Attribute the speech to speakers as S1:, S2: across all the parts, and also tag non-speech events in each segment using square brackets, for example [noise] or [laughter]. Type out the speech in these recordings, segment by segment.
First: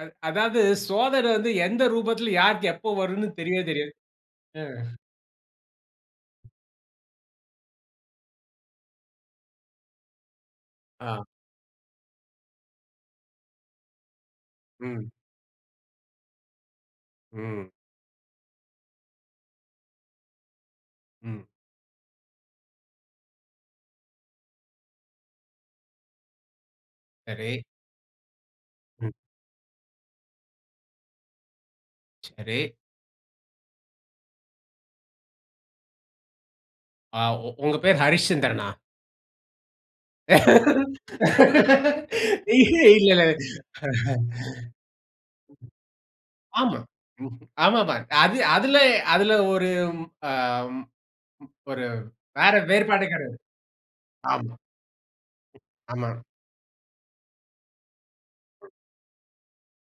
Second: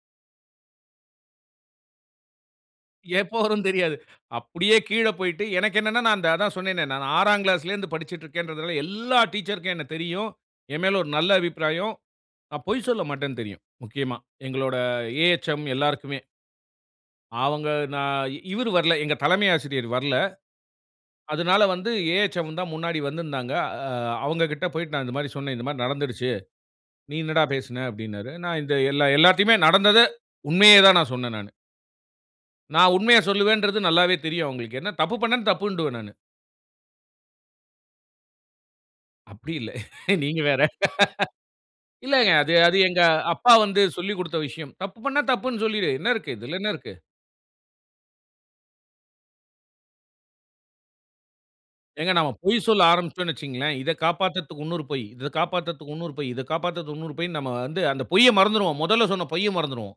S1: அ அதாவது, சோதன வந்து எந்த ரூபத்தில யாருக்கு எப்ப வரும்னு
S2: எப்போ
S1: தெரியவே
S2: வரும்னு
S1: தெரியாது.
S2: தெரியாது.
S1: ஆ.
S2: அப்படியே கீழ போய்ட்டு எனக்கு என்னன்னா, நான் அதான் சொன்னேனே, நான் 6ஆம் கிளாஸ்ல இருந்து படிச்சுக்கிட்டு இருக்கிறேன்றதுல எல்லா டீச்சர்க்கும் என்ன தெரியும். எமேல ஒரு
S1: ஆ.
S2: நல்ல அபிப்பிராயம். நான் பொய் சொல்லமாட்டேன்னு தெரியும். முக்கியமா, எங்களோட
S1: ம்.
S2: ஏஹச்ம் எல்லாருக்குமே. அவங்க
S1: ம்.
S2: நான் இவரு வரல. எங்க தலைமை ஆசிரியர் வரல
S1: ம்.
S2: அதனால வந்து ஏஹச்ம் தான் முன்னாடி வந்திருந்தாங்க. அ அவங்ககிட்ட போய்ட்டு நான் இந்த மாரி சொன்னேன். இந்த மாரி நடந்துருச்சு. நீ என்னடா
S1: சரி.
S2: பேசின அப்படினாரு. நான் இந்த எல்
S1: ம்.
S2: எல்லாத்தையுமே நடந்தத உண்மையே தான், நான் சொன்னேன் நானு.
S1: சரி.
S2: நான் உண்மைய சொல்வேன்றது நல்லாவே தெரியும் அவுங்களுக்கு. ஏன்னா தப்பு பண்ணா தப்புன்றுவேன் நானு.
S1: அ உ உங்க பேரு ஹரிச்சந்திரன்னா?
S2: அப்படி இல்ல. [laughs] நீங்க வேற. [laughs]
S1: [laughs]
S2: இல்லங்க. அது, அது
S1: இல்ல, இல்ல.
S2: "எங்கப்பா வந்து சொல்லிக் குடுத்த விஷயம்." தப்பு பண்ணா தப்புன்னு சொல்லிரு. என்ன இருக்கு. இதில என்ன
S1: ஆமா.
S2: இருக்கு.
S1: ம் ஆமாம்மா. அது அதில அதில ஒரு ஆம் ஒரு
S2: ஏங்க நாம
S1: வேற
S2: பொய் சொல்ல ஆரம்பிச்சட்டோம்னு
S1: வேறுபாடுகாரர்.
S2: வச்சுக்கோங்களேன், இத
S1: ஆமா.
S2: காப்பாத்துறதுக்கு இன்னொரு பொய். இத காப்பாத்துறதுக்கு
S1: ஆமா.
S2: இன்னொரு பொய், இத காப்பாத்துறதற்கு இன்னொரு பொய்ன்னு நம்ம வந்து, அந்த பொய்ய மறந்துருவோம். மொதல்ல சொன்ன பொய்ய மறந்துருவோம்.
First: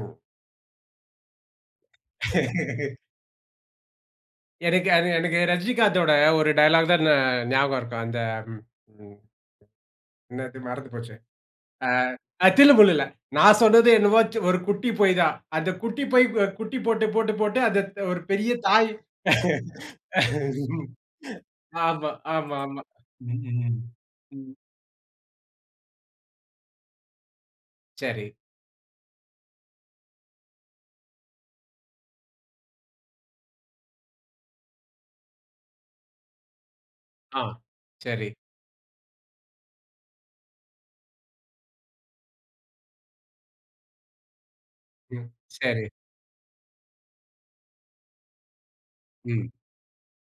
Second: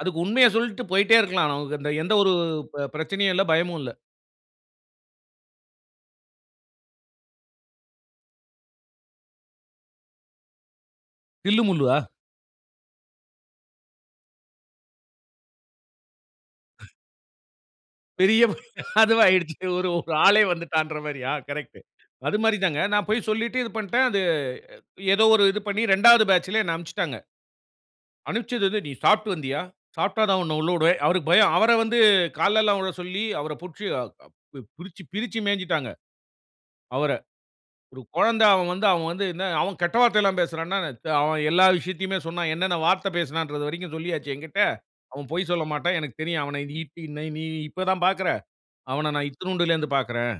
S2: அதுக்கு உண்மைய சொல்லிட்டு போய்கிட்டே இருக்கலாம். அ எந்த ஒரு ப
S1: [laughs]
S2: பிரச்சனையும் இல்ல, ப பயமும் இல்ல.
S1: எனக்கு அது எனக்கு ரஜினிகாந்தோட ஒரு டயலாக் தான் ஞா ஞாபகம் இருக்கும். அந்த என்னது மறந்து போச்சு
S2: தில்லு முல்லு
S1: ஆ
S2: ஆ?
S1: அ தில்லுமுல்லுல. நான் சொன்னது என்னமோ ஒரு குட்டி பொய் தான். அந்த குட்டி பொய் குட்டி போட்டு போட்டு போட்டு அது ஒரு
S2: பெரிய
S1: பெரிய தாய்.
S2: அதுவாகிடுச்சு. ஒரு ஆளே
S1: [laughs]
S2: வந்துட்டான்ற மாரியா கரெக்ட்.
S1: ஆமா,
S2: அது மாரி தாங்க
S1: ஆமாம்மா.
S2: நான் போய் சொல்லீட்டு இது
S1: ம்.
S2: பண்ட. அது
S1: ம்.
S2: ஏதோ ஒரு இது பண்ணி 2ஆவது பேட்ச்ல என்ன அனுப்பிச்சுட்டாங்க.
S1: சரி.
S2: அனுப்பிச்சது வந்து நீ சாப்பிட்டு வந்தியா? சாப்பிட்டா தான் உன்ன உள்ள உடுவேன். அவருக்கு பயம். அவர வந்து கால்லல்லா விழ சொல்லி அவர புடிச்சு பிரிச்சு, பிரிச்சு மேய்ஞ்சுட்டாங்க. அவர,
S1: ஆ.
S2: ஒரு
S1: சரி.
S2: கொழந்த அவன் வந்து, அவன் வந்து அவன் கெட்ட வார்த்தயெல்லாம் பேசுறான்னா, அவன் எல்லா விஷயத்தையுமே சொன்னான். என்னென்ன வார்த்த பேசுனான்ற வரைக்கு சொல்லியாச்சு எங்கிட்ட.
S1: ம்.
S2: அவன் பொய்
S1: சரி.
S2: சொல்லமாட்டான். எனக்குத் தெரியும். அவன இ பி ந நீ இப்ப தான் பார்க்குற. அவன நான்
S1: ம்.
S2: இத்துனூண்டுல இருந்து பார்க்றேன்.